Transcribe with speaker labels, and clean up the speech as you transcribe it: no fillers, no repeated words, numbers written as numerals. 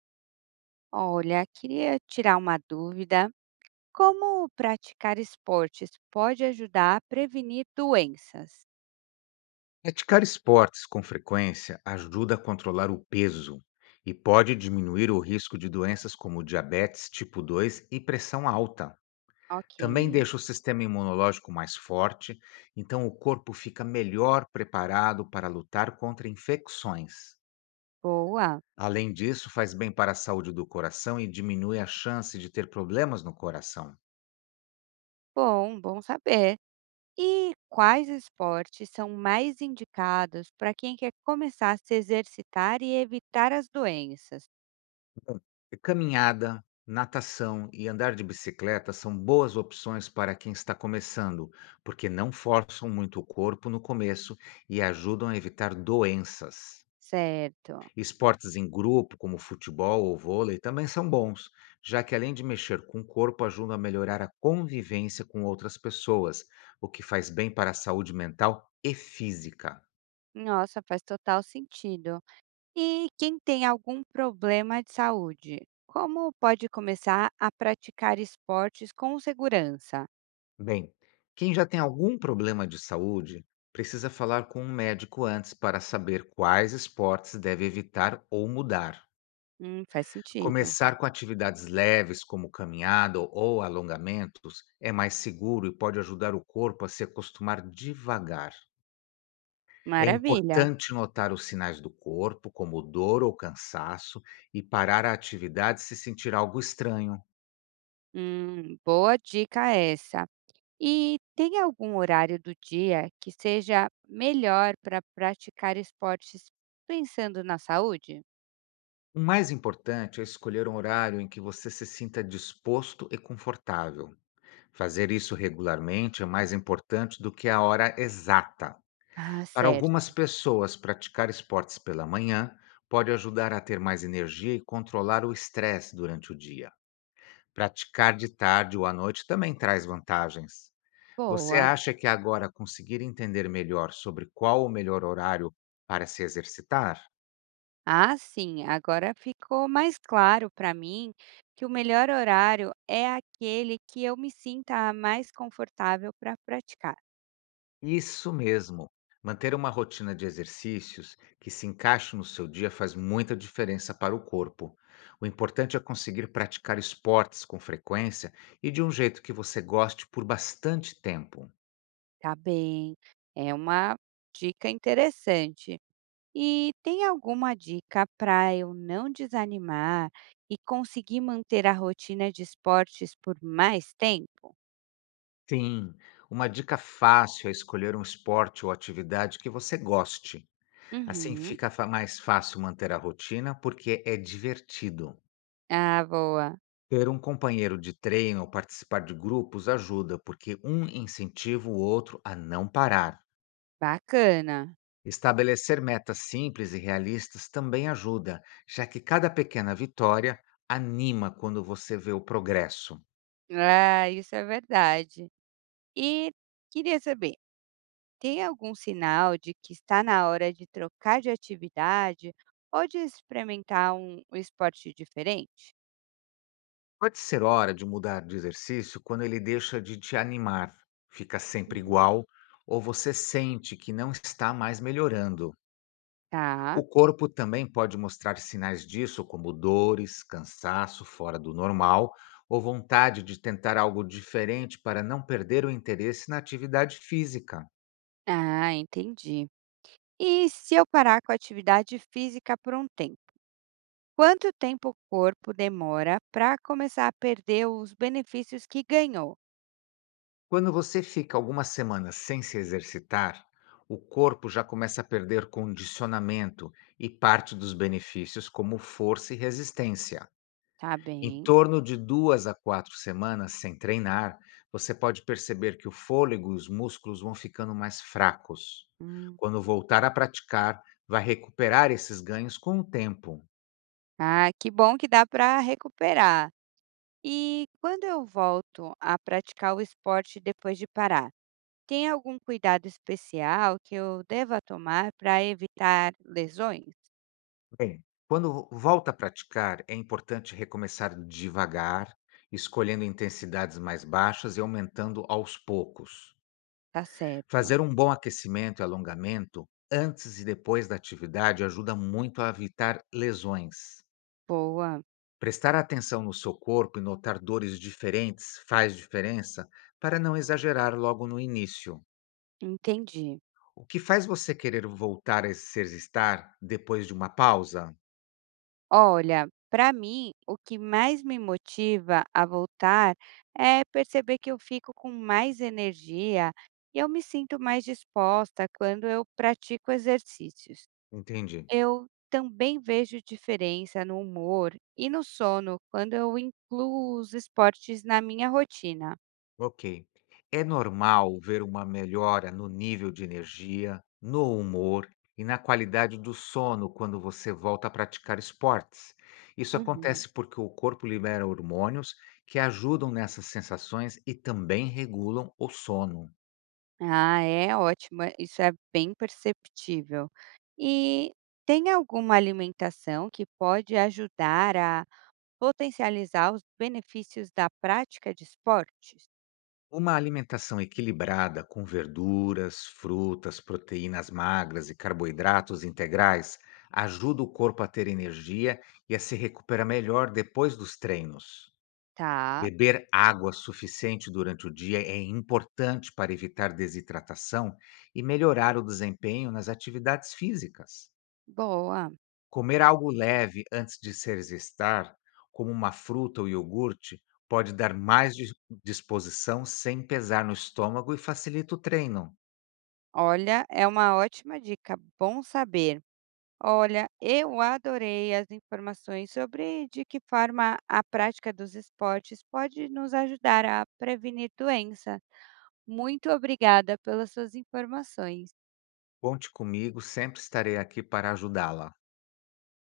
Speaker 1: Olha, queria tirar uma dúvida. Como praticar esportes pode ajudar a prevenir doenças?
Speaker 2: Praticar esportes com frequência ajuda a controlar o peso e pode diminuir o risco de doenças como diabetes tipo 2 e pressão alta.
Speaker 1: Ok,
Speaker 2: Também deixa o sistema imunológico mais forte, então o corpo fica melhor preparado para lutar contra infecções.
Speaker 1: boa.
Speaker 2: Além disso, faz bem para a saúde do coração e diminui a chance de ter problemas no coração.
Speaker 1: Bom, bom saber. E quais esportes são mais indicados para quem quer começar a se exercitar e evitar as doenças?
Speaker 2: Caminhada, natação e andar de bicicleta são boas opções para quem está começando, porque não forçam muito o corpo no começo e ajudam a evitar doenças.
Speaker 1: Certo.
Speaker 2: Esportes em grupo, como futebol ou vôlei, também são bons, já que além de mexer com o corpo, ajudam a melhorar a convivência com outras pessoas, o que faz bem para a saúde mental e física.
Speaker 1: Nossa, faz total sentido. E quem tem algum problema de saúde? Como pode começar a praticar esportes com segurança?
Speaker 2: Bem, quem já tem algum problema de saúde precisa falar com um médico antes para saber quais esportes deve evitar ou mudar.
Speaker 1: Faz sentido.
Speaker 2: Começar com atividades leves, como caminhada ou alongamentos, é mais seguro e pode ajudar o corpo a se acostumar devagar. É
Speaker 1: Maravilha.
Speaker 2: importante notar os sinais do corpo, como dor ou cansaço, e parar a atividade se sentir algo estranho.
Speaker 1: Boa dica essa. E tem algum horário do dia que seja melhor para praticar esportes pensando na saúde?
Speaker 2: O mais importante é escolher um horário em que você se sinta disposto e confortável. Fazer isso regularmente é mais importante do que a hora exata.
Speaker 1: Ah,
Speaker 2: Para
Speaker 1: certo.
Speaker 2: algumas pessoas, praticar esportes pela manhã pode ajudar a ter mais energia e controlar o estresse durante o dia. Praticar de tarde ou à noite também traz vantagens. Você
Speaker 1: Boa.
Speaker 2: acha que agora conseguir entender melhor sobre qual o melhor horário para se exercitar?
Speaker 1: Ah, sim. Agora ficou mais claro para mim que o melhor horário é aquele que eu me sinta mais confortável para praticar.
Speaker 2: Isso mesmo. Manter uma rotina de exercícios que se encaixe no seu dia faz muita diferença para o corpo. O importante é conseguir praticar esportes com frequência e de um jeito que você goste por bastante tempo.
Speaker 1: Tá bem. É uma dica interessante. E tem alguma dica para eu não desanimar e conseguir manter a rotina de esportes por mais tempo?
Speaker 2: Sim, uma dica fácil é escolher um esporte ou atividade que você goste. Assim
Speaker 1: Uhum.
Speaker 2: fica mais fácil manter a rotina porque é divertido.
Speaker 1: Ah, boa.
Speaker 2: Ter um companheiro de treino ou participar de grupos ajuda, porque um incentiva o outro a não parar.
Speaker 1: Bacana.
Speaker 2: Estabelecer metas simples e realistas também ajuda, já que cada pequena vitória anima quando você vê o progresso.
Speaker 1: Ah, isso é verdade. E queria saber, tem algum sinal de que está na hora de trocar de atividade ou de experimentar um esporte diferente?
Speaker 2: Pode ser hora de mudar de exercício quando ele deixa de te animar, fica sempre
Speaker 1: Uhum.
Speaker 2: igual, ou você sente que não está mais melhorando.
Speaker 1: Tá.
Speaker 2: O corpo também pode mostrar sinais disso, como dores, cansaço fora do normal, ou vontade de tentar algo diferente para não perder o interesse na atividade física.
Speaker 1: Ah, entendi. E se eu parar com a atividade física por um tempo? Quanto tempo o corpo demora para começar a perder os benefícios que ganhou?
Speaker 2: Quando você fica algumas semanas sem se exercitar, o corpo já começa a perder condicionamento e parte dos benefícios, como força e resistência.
Speaker 1: Tá
Speaker 2: Em
Speaker 1: bem.
Speaker 2: torno de 2 a 4 semanas sem treinar, você pode perceber que o fôlego e os músculos vão ficando mais fracos.
Speaker 1: Hum.
Speaker 2: Quando voltar a praticar, vai recuperar esses ganhos com o tempo.
Speaker 1: Ah, que bom que dá para recuperar. E quando eu volto a praticar o esporte depois de parar, tem algum cuidado especial que eu deva tomar para evitar lesões?
Speaker 2: Bem, quando volta a praticar, é importante recomeçar devagar, escolhendo intensidades mais baixas e aumentando aos poucos.
Speaker 1: Tá certo.
Speaker 2: Fazer um bom aquecimento e alongamento antes e depois da atividade ajuda muito a evitar lesões.
Speaker 1: Boa,
Speaker 2: Prestar atenção no seu corpo e notar dores diferentes faz diferença para não exagerar logo no início.
Speaker 1: entendi.
Speaker 2: O que faz você querer voltar a se exercitar depois de uma pausa?
Speaker 1: Olha, para mim, o que mais me motiva a voltar é perceber que eu fico com mais energia e eu me sinto mais disposta quando eu pratico exercícios.
Speaker 2: Entendi.
Speaker 1: Eu também vejo diferença no humor e no sono quando eu incluo os esportes na minha rotina.
Speaker 2: Ok. É normal ver uma melhora no nível de energia, no humor e na qualidade do sono quando você volta a praticar esportes. Isso
Speaker 1: Uhum.
Speaker 2: acontece porque o corpo libera hormônios que ajudam nessas sensações e também regulam o sono.
Speaker 1: Ah, é ótimo, isso é bem perceptível. E tem alguma alimentação que pode ajudar a potencializar os benefícios da prática de esportes?
Speaker 2: Uma alimentação equilibrada com verduras, frutas, proteínas magras e carboidratos integrais ajuda o corpo a ter energia e a se recuperar melhor depois dos treinos.
Speaker 1: Tá,
Speaker 2: Beber água suficiente durante o dia é importante para evitar desidratação e melhorar o desempenho nas atividades físicas.
Speaker 1: boa.
Speaker 2: Comer algo leve antes de se exercitar, como uma fruta ou iogurte, pode dar mais disposição sem pesar no estômago e facilita o treino.
Speaker 1: Olha, é uma ótima dica, bom saber. Olha, eu adorei as informações sobre de que forma a prática dos esportes pode nos ajudar a prevenir doença. Muito obrigada pelas suas informações.
Speaker 2: Conte comigo, sempre estarei aqui para ajudá-la.